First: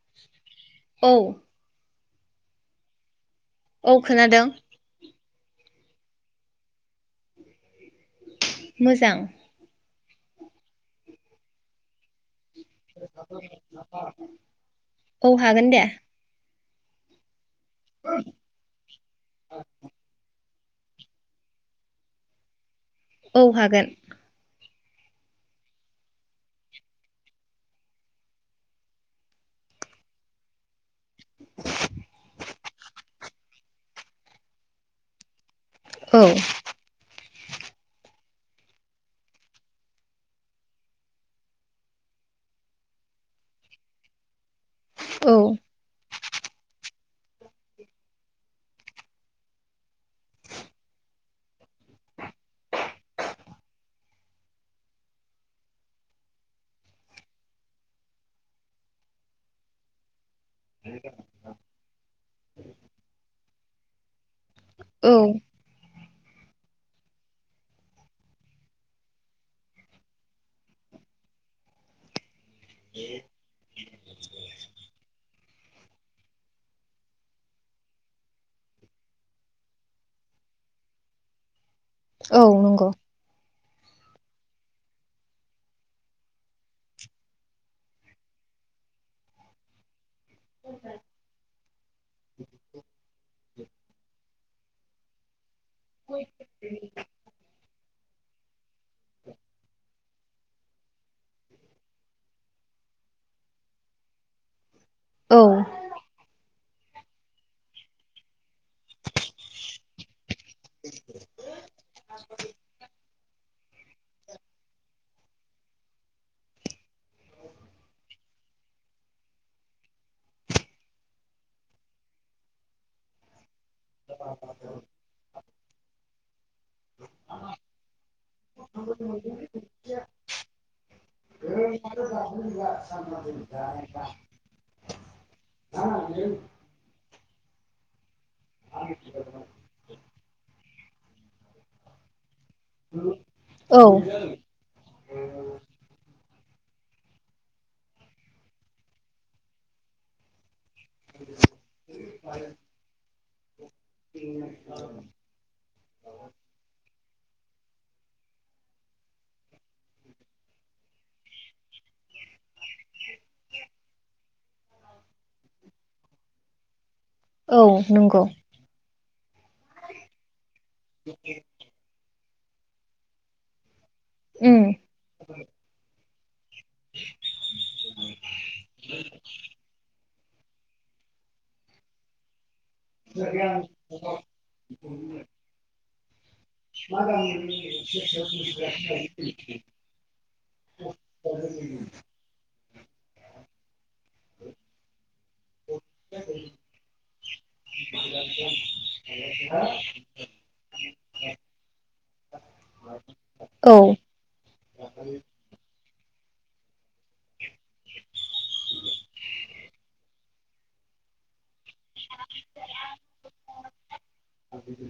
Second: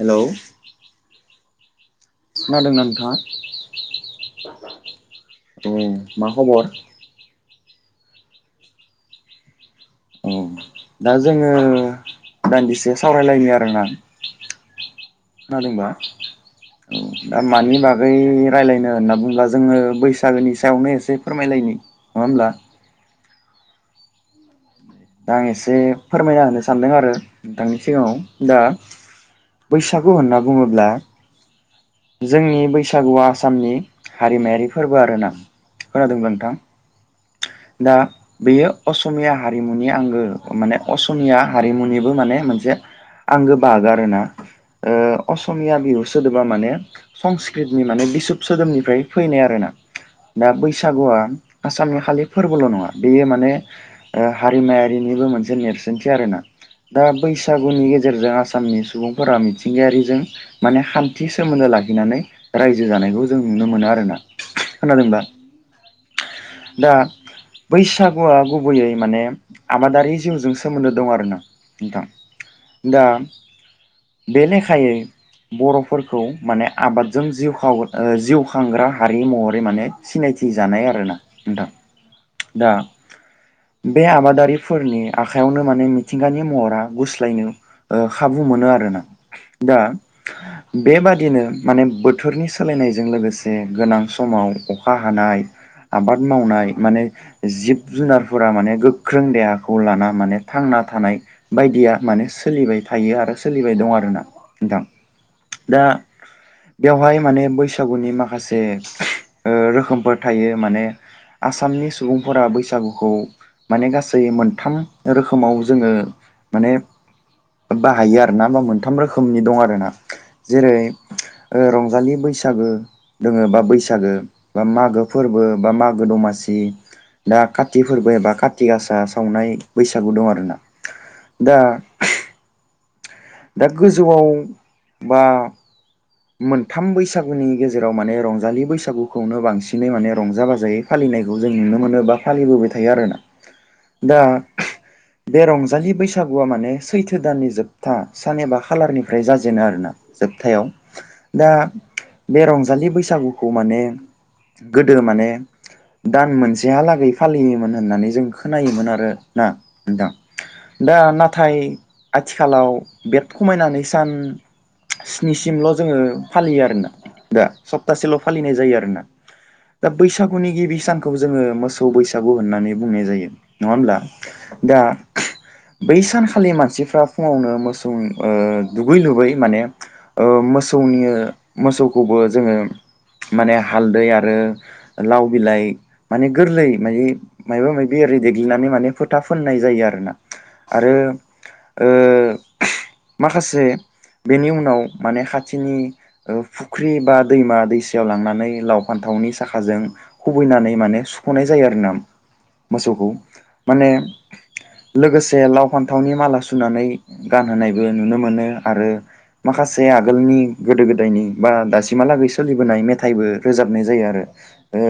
Hello औ खोनादोंना नोंथाङा? औ खोनादों औ मा खबर? मोजां। औ दा जोङो दान्दिसे सावरायलायनि आरोना औ हागोन दे खोनादोंबा? औ दा मानि बागै रायलायनो होनना बुङोब्ला जोङो बैसागोनि सा सायावनो एसे फोरमायलायनि नङा होमब्ला औ हागोन। दा आं एसे फोरमायना होनो सानदों आरो नोंथांनि सिगाङाव दा बैसागु होनना बुङोब्ला जोंनि बैसागुआ आसामनि हारिमायारि फोरबो आरो ना। औ खोनादोंब्ला नोंथां। दा बेयो असमिया हारिमुनि आंगो माने असमिया हारिमुनिबो माने मोनसे आंगो बाहागो आरोना। ओ औ असमिया बिहु स सोदोबा माने संस्कृतनि माने बिसब सोदोबनिफ्राय फैनाय आरोना दा बैसागुआ आसामनि खालि फोरबोल नङा बेयो माने हारिमायारिनिबो मोनसे नेरसोनथि आरोना दा बैसागुनि गेजेरजों आसामनि सुबुंफोरा मिथिंगायारिजों माने खान्थि सोमोन्दो लाखिनानै रायजो जानायखौ जों नुनो मोनाे आरो ना। खोनादोंं औ दा? दा बैसागुआ गुबैयै माने आबादारि जिउजों सोमोन्दो दं आरोना नोंथां। दा बे लेखायै बरफोरखौ माने आबादजों जिउ खाव ओ जिउ खांग्रा हारि महरै माने सिनायथि जानाय आरोना नोंथां। औ दा नंगौ। बे आबादारिफोरनि आखायावनो माने मिथिंगानि महरा गुस्लायनो ओ खाबु मोनो आरो दा बेबादिनो माने बोथोरनि सोलायनायजों लोगोसे गोनां समाव अखा हानाय आबाद मावनाय माने जिब जुनारफोरा माने गोख्रों देहाखौ लाना माने थांना थानाय बायदिया माने सोलिबाय थायो आरो सोलि फैबाय दं आरोना। थां औ दा बेवहाय माने बैसागुनि माखासे [unintelligible] ओ रोखोमफोर थायो माने आसामनि सुबुंफोरा बैसागुखौ माने गासै मोनथाम रोखोमाव जोङो माने बाहायो आ दा होमबा मोन्थाम रोखोमनि दं आरोना। जेरै ओ रंजालि बैसागो दोङो बा बैसागो बा मागो फोरबो बा मागो दमासि उम दा काति फोर्बो एबा काति गासा सावनाय बैसागु दं आरोना। दा दा गोजौआव बा मोन्थाम बैसा गुनि गेजेराव माने रंजालि बैसागुखौनो बांसिनै माने रंजा बाजायै फालिनायखौ जों नुनो मोनो बा फालिबोबाय थायो आरोना। औ दा बे रंजालि बैसागु [unintelligible] माने सैथो दाननि जोब था सान एबा खालारनिफ्राय जाजेनो आरोना जोबथायाव। दा बे रंजालि बैसागुखौ माने गोदो माने दान मोनसेहालागै फालियोमोन होन्नानै जों खोनायोमोन आरोना नोंथां। दा नाथाय आथि खालाव बे खमायनानै सान स्निसिमल' जोङो फालियो आरोना। दा औ सप्तासेल नंगौ फालिनाय जायो आरोना। दा बैसागुनि गिबि सानखौ जोङो मोसौ बैसागु होननानै बुंनाय जायो नङा होमब्ला। उम दा बै सान खालि मानसिफ्रा फुङावनो मोसौ ओ दुगै लुबै माने ओ मोसौनि मोसौखौबो जोङो माने हालदै आरो लाव बिलाय माने गोर्लै माने मायबा माबि ओरै देग्लिनानै माने फोथा फोन्नाय जायो आरोना। आरो ओ माखासे बेनि उनाव माने थिनि ओ फुख्रि बा दैमा दैसायाव लांनानै लाव फान्थावनि साखाजों खुबैनानै माने सुख'नाय जायो आरोना। मोसौखौ औ माने लोगोसे लाव फान्थावनि माला सुनानै गानहोनायबो नुनो मोनो आरो माखासे आगोलनि गोदो गोदायनि बा दा दासिमहालागै सोलिबोनाय मेथाइबो रोजाबनाय जायो आरो। ओ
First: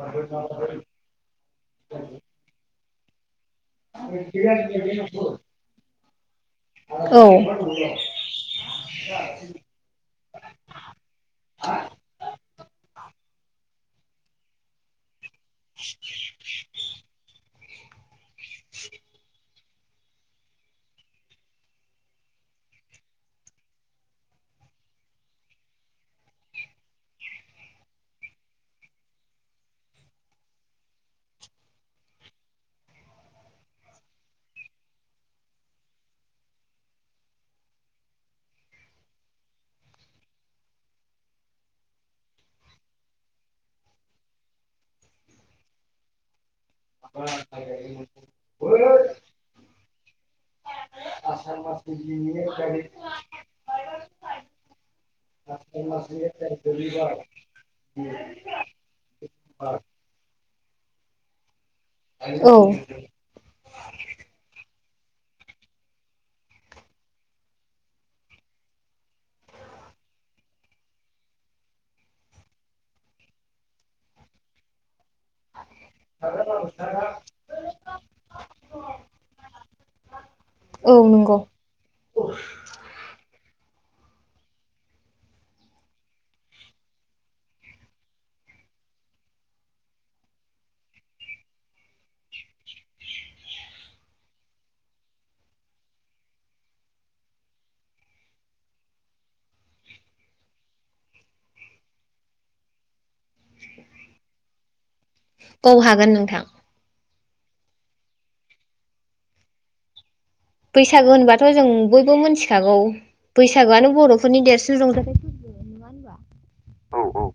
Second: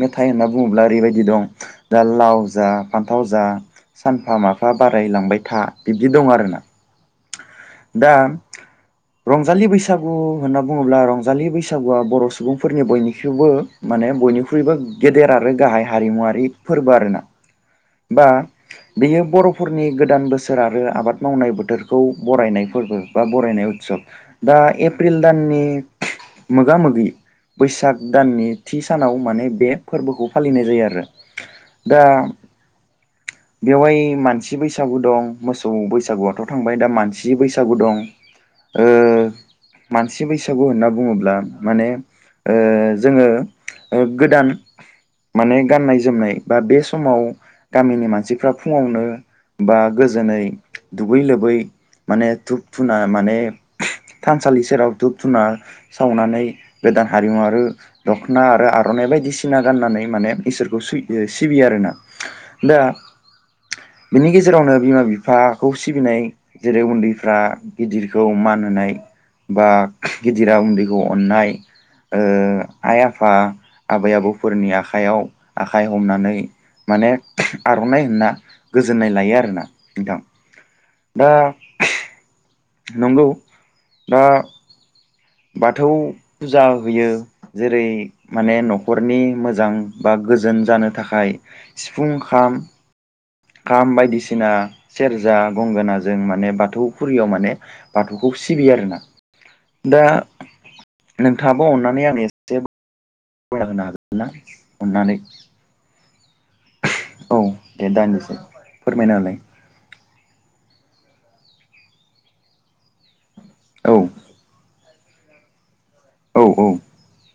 मेथाइ होन्ना बुङोब्ला ओरैबायदि दं दा लाव जा फान्थाव जा सानफा माफा बारायलांबाय था। दि दं आरोना औ दा रंजालि बैसागु होनना बुङोब्ला रंजालि बैसागुआ बर' सुबुंफोरनि बयनिखेवबो माने बयनिख्रुइबो गेदेर आर रो गाहाय हारिमुवारि फोरबो आरोना बा बेयो बर' फोरनि गोदान बोसोर आरो आबाद मावनाय बोथोर खौ बरायनाय फोरबो बा बरायनाय उत्सब दा एप्रिल दाननि मोगा मोगि बैसाग दाननि थि सानाव माने बे फोरबोखौ फालिनाय जायो आरो दा बेवहाय मानसि बैसागु दं मोसौ बैसागुआथ थांबाय दा मानसि बैसागु दं ओ मानसि बैसागु होनना बुङोब्ला माने ओ जोङो ओ गोदान माने गाननाय जोमनाय बा बे समाव गामिनि मानसिफ्रा फुङावनो बा गोजोनै दु लुबै माने धुप धुना माने थानसालि सेराव धुप धुना सावनानै गोदान हारिमु आरो दख'ना आरो आर'नाइ बायदिसिना गाननानै माने इसोरखौ सै सिबियो आरोना। दा बिनि गेजेरावनो बिमा बिफाखौ सिबिनाय जेरै उन्दैफ्रा गिदिरखौ मान होनाय बा गिदिरा उन्दैखौ अननाय ओ आइ आफा आबै आबौफोरनि आख खाइयाव आखाइ हमनानै माने आरनाइ होनना गोजोननाय लायो आरोना नोंथां। औ दा नंगौ। नंगौ दा बाथौ फुजा होयो जेरै माने न'खरनि मोजां बा गोजोन जानो थाखाय सिफुं खाम खाम बायदिसिना सेरजा गंगोनाजों माने बाथौफुरियाव माने बाथौखौ सिबियो आरोना। दा नोंथाङाबो अननानै आं एसे होनो हागोन ना अननानै औ हागोन नोंथां। औ दे दान्नोसै फोरमायनालाय। बैसागु होनबाथ जों बयबो मिथिखागौ। बैसागुआनो औ बर'फोरनि देरसिन रंजा औ औ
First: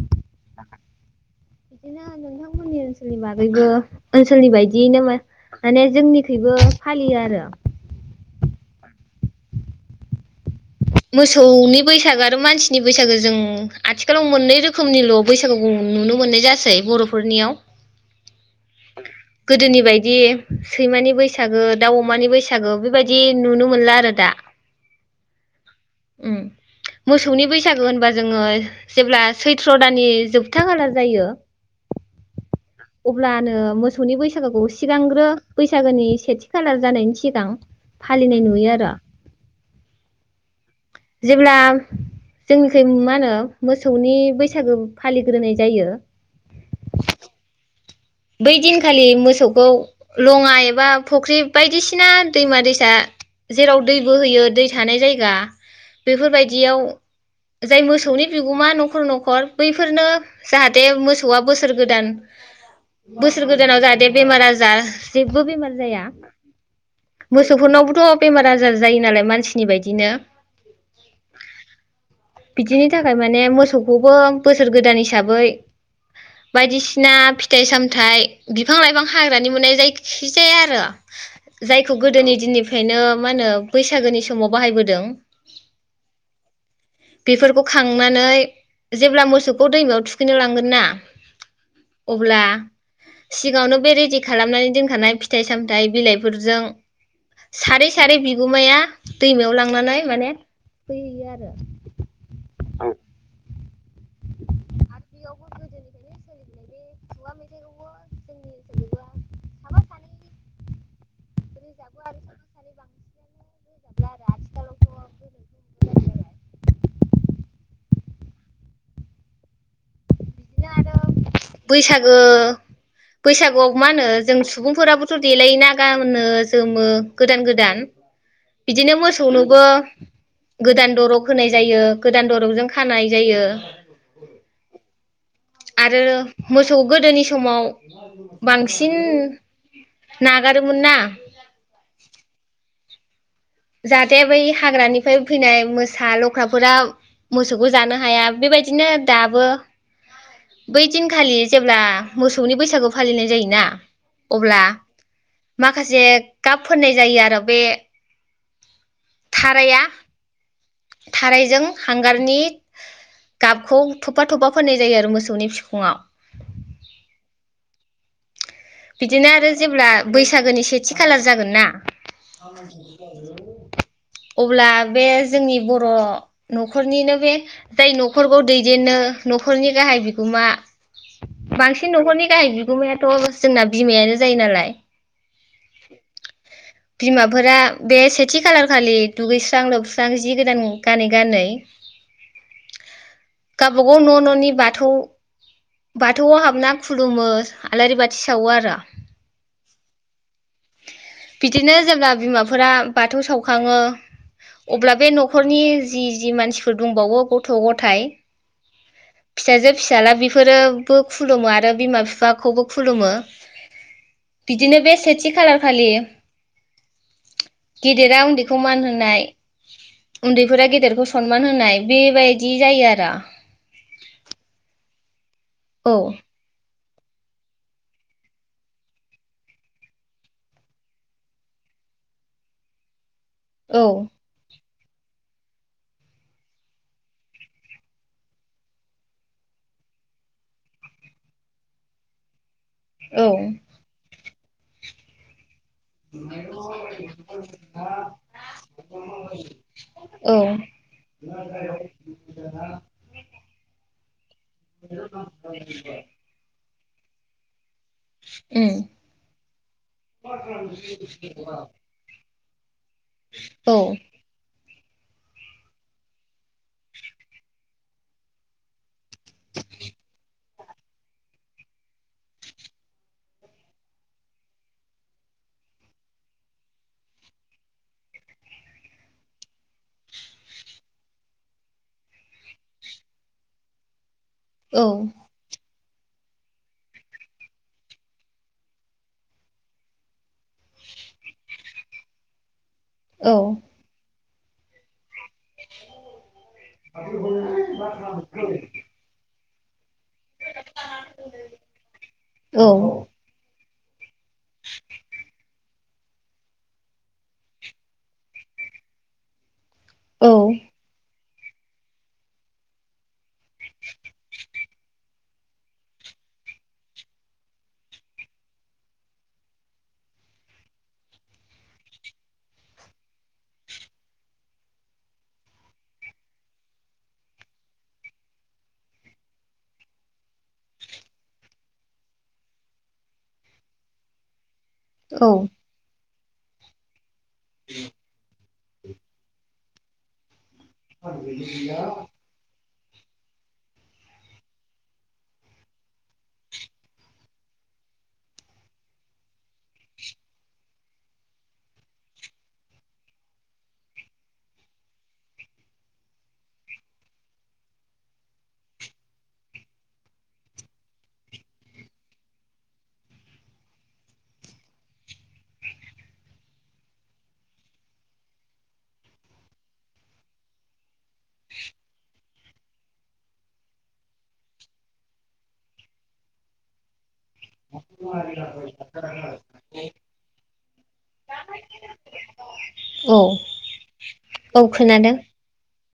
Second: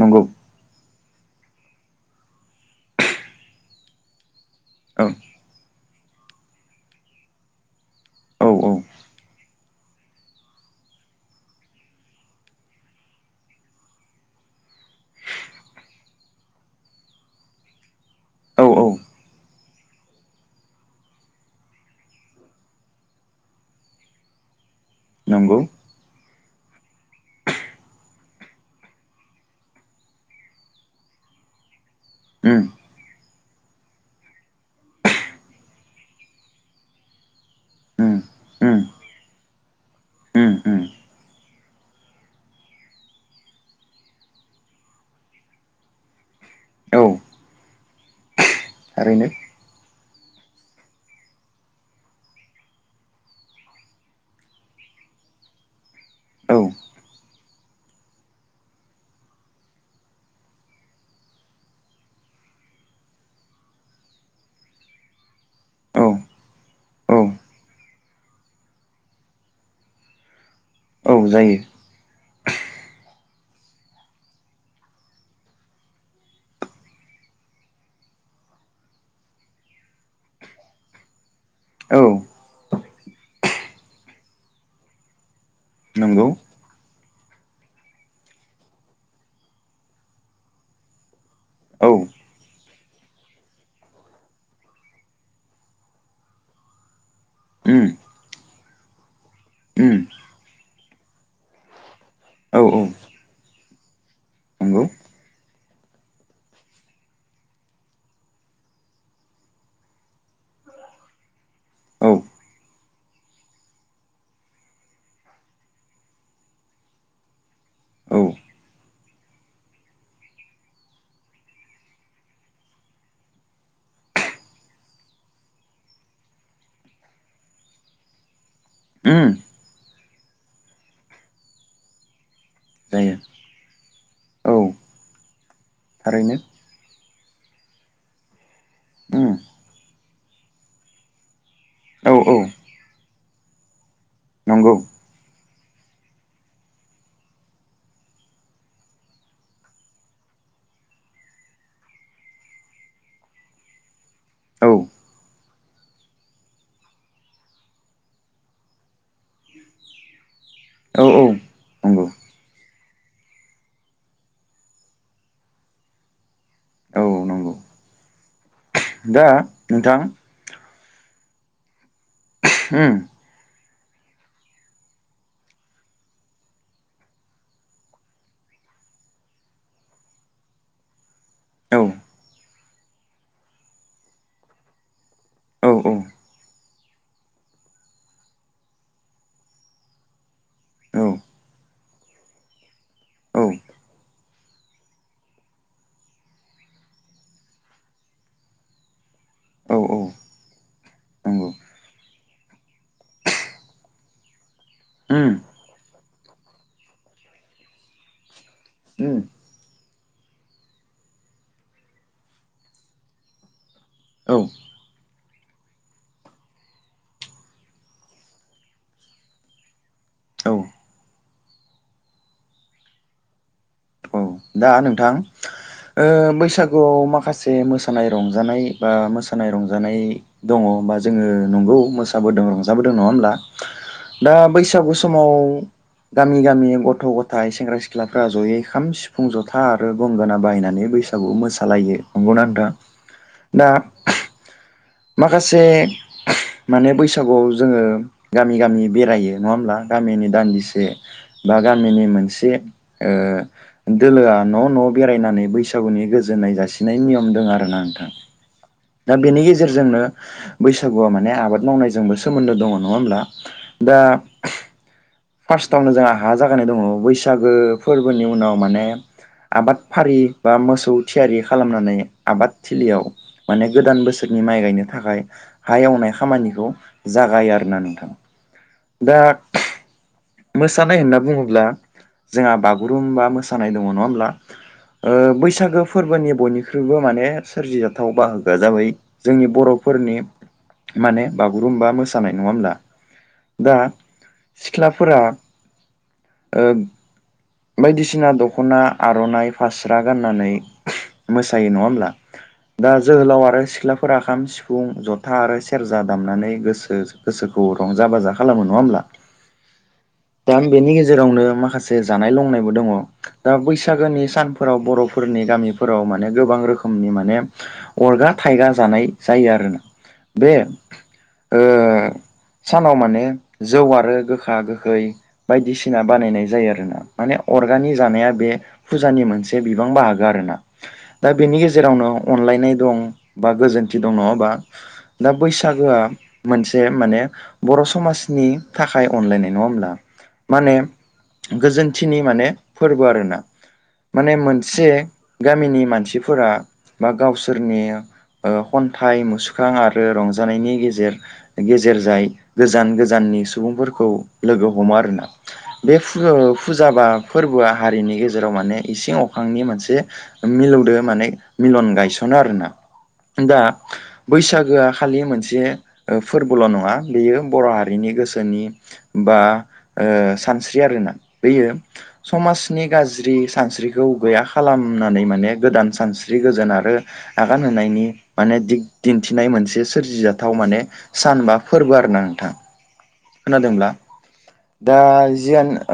नंगौ। बिदिनो नोंथांमोननि ओनसोलनि बागैबो ओन नि बायदि औ नमार माने जोंनिखुइबो फालियो आरो। अ मोसौनि बैसागो आरो मानसिनि बैसागो जों आथिखालाव मोननै रोखोमनिल बैसागु नुनो मोननाय जासै बर'फोरनियाव। औ औ गोदोनि बायदि सैमानि बैसागो दाउ अमानि बैसागो बेबायदि नुनो मोनला आरो दा। नंगौ। उम मोसौनि बैसागो होनबा जोङो जेब्ला सैथ्र' दाननि जोबथा खालार जायो। उम अब्लानो मोसौनि बैसागोखौ सिगांग्रो बैसागोनि सेथि खालार जानायनि सिगां उम फालिनाय नुयो उम आरो। उम उम जेब्ला जोंनिखै मा नो मोसौनि बैसागो फालिग्रोनाय जायो। औ बै दिनखालि थारैनो मोसौखौ लंङा एबा फुख्रि बायदिसिना दैमा दैसा जेराव दैबो होयो दै थानाय जायगा औ बेफोरबायदियाव जाय मोसौनि बिगोमा नखर नखर बैफोरनो जाहाथे मोसौआ बोसोर गोदान बोसोर गोदानाव जाहाथे बेमार आजार जेबो बेमार जाया औ औ मोसौफोरनावबोथ बेमार आजार जायो नालाय मानसिनि बायदिनो औ जायो। बिदिनि थाखाय माने मोसौखौ बो बोसोर गोदान हिसाबै बायदिसिना फिथाय साम थाइ बिफां लाइफां हाग्रानि मोननाय जायखि जाया आरो जायखौ औ गोदोनि दिननि फायनो मा होनो बैसागोनि समाव बाहायबोदों नंगौ बेफोरखौ खांनानै जेब्ला मोसौखौ दैमायाव थुखैनो लांगोन ना औ अब्ला सिगांङावनो बे रेडि खालामनानै दोनखानाय फिथाइ सामथाय बिलाइफोरजों उम सारै सारै बिगुमाया दैमायाव लांनानै उम माने थुखैहैयो आरो औ नंगौ बियावबो गोदोनिफायनो सोलि [unintelligible] साफा सानैनि औ ब्लाबो आरो आथिखालावथ [unintelligible] औ दिनो आरो बैसागो बैसागोआव मा होनो जों सुबुंफोराबोथ देलायोना गाननो जोमो गोदान गोदान बिदिनो उम मोसौनोबो गोदान दरग होनाय जायो गोदान दरग जों खानाय जायो। औ आरो थारैनो मोसौ गोदोनि समाव बांसिन उम नागारोमोन ना औ औ जात दे बै नंगौ हाग्रानिफ्राय फैनाय मोसा, लख्राफोरा मोसौखौ जानो हाया बेबायदिनो दाबो बै दिनखालि जेब्ला मोसौनि बैसागु फालिनाय जायोना अब्ला औ माखासे गाब फोननाय जायो आरो बे थाराया औ औ थारायजों नंगौ हांगारनि गाब खौ थफा थफा फोननाय जायो आरो मोसौनि फिखुंङाव। औ नंगौ दा बिदिनो आरो जेब्ला नोंथां बैसागोनि सेथि खालार जागोन ना उम अब्ला बे जोंनि बर'नखरनिनो बे जाय नखरखौ दैदेननो नखरनि गाहाय बिगोमा औ बांसिन नखरनि गाहाय बि गुमायाथ जोंना बिमायानो जायो नालाय औ औ बिमाफोरा बे सेथि खालार खालि दुगैस्रां लोबस्रां जि गोदान औ गानै गानै औ गावबागाव न'ननि बाथौ बाथौआव हाबना खुलुमो आलारि बाथि सावो आरो औ औ नंगौ बिदिनो जेब्ला बिमाफोरा बाथौ सावखांङो। अब्ला बे उम नखरनि जि जि मानसिफोर दंबावो गथ' गथाय उम फिसाजो फिसाला बे फोरोबो खुलुमो आरो बिमा बिफाखौबो खुलुमो औ बिदिनो बे सेथि खालारखालि गेदेरा उन्दैखौ मान होनाय औ उन्दैफोरा गेदेरखौ सनमान होनाय बेबायदि जायो आरो। औ दा नोंथां औ ओ बैसाग गुआव माखासे मोसानाय रंजानाय बा मोसानाय रंजानाय दङ बा जोङो नंगौ मोसाबोदों रंजाबोदों नङा होमब्ला? औ दा बैस गु समाव गामि गामि गथ' गथाय सेंग्रा सिख्लाफ्रा जयै खाम सिफ फुं जथा आरो गंगोना बायनानै बैसागु मोसालायो नंगौना नोंथां? औ दा माखासे से माने बैसागुआव जोङो गामि गामि बेरायो नङा होमब्ला गामिनि औ दान्दिसे बा गामिनि मोनसे ओ दोलोआ न' न' बेरायनानै बैसागुनि गोजोन्नाय जासि नाय नियम दं आरोना। उम दा बेनि गेजेरजोंनो बैसागुआ माने आबाद मावनायजोंबो सोमोन्दो दङ नङा होमब्ला औ दा फार्स्टआवनो जोंहा हा जागायनाय दङ बैसागो फोरबोनि उनाव माने ने आबाद फारि बा मोसौ थियारि खालामनानै आबाद थिलियाव माने गोदान बोसोरनि माइ गायनो थाखाय हा एवनाय खामानिखौ जागायो आरोना नोंथां दा मोसानाय होनना बुङोब्ला जोंहा बागुरुम्बा मोसानाय दङ नङा होमब्ला? औ ओ बैसागो फोरबोनि बयनिख्रुइबो माने सोरजिजाथाव बाहागोआ जाबाय जोंनि बरफोरनि माने बागुरुम्बा मोसानाय नङा होमब्ला? औ सिख्ला फोरा ओ बायदिसिना दखना आरनाइ फास रा गाननानै मोसायो नङा हमब्ला दा जोहोलाव आरो फोरा खाम सिफुं जथा आरो से सेरजा दामनानै गोसो गोसोखौ रंजा बाजा खालामो नङा होमब्ला? औ दा बेनि गेजेर जेरावनो माखासे जानाय लंनायबो दङ दा बैसागोनि सानफोराव बर'फोरनि गामिफोराव माने गोबां रोखोमनि माने अरगा थायगा जानाय जायो आरोना बे ओ सानाव माने जौ आरो गोखा गो गोखै बायदिसिना बानायनाय जायो आरो ना माने अरगानि जानाया बे फुजानि मोनसे बिबां बाहागो आरोना दा बेनि गेजेरावनो अनलायनाय दं बा गोजोनथि दं नङा होमबा? दा औ बैसागोआ मोनसे माने बर' समाजनि थाखाय अनलाइनाय नङा होमब्ला माने गोजोनथिनि माने फोरबो आरोना माने मोनसे गामिनि मानसिफोरा बा गावसोरनि ओ खन्थाइ, मुसुखां आरो रंजानायनि गेजेर गेजेरजाय गोजान गोजाननि सुबुंफोरखौ लोगो हमो आरोना बे फुजौ फुजा बा फोरबोआ हारिनि गेजेराव माने इसिं अखांनि मोनसे मिलौदो माने मिलन गायसनो आरोना दा बैसागोआ खालि मोनसे ओ फोरबोल' नङा बेयो बर'हारिनि गोसोनि बा ओ सानस्रि आरोना, बेयो समाजनि गाज्रि सानस्रिखौ गैया खालामनानै माने गोदान सानस्रि गोजोन आरो आगान होनायनि माने दिग दिन्थिनाय मोनसे सोरजिजाथाव माने सान बा फोरबो आरो ना नोंथां। औ खोनादोंब्ला औ दा खोनादों। जियानो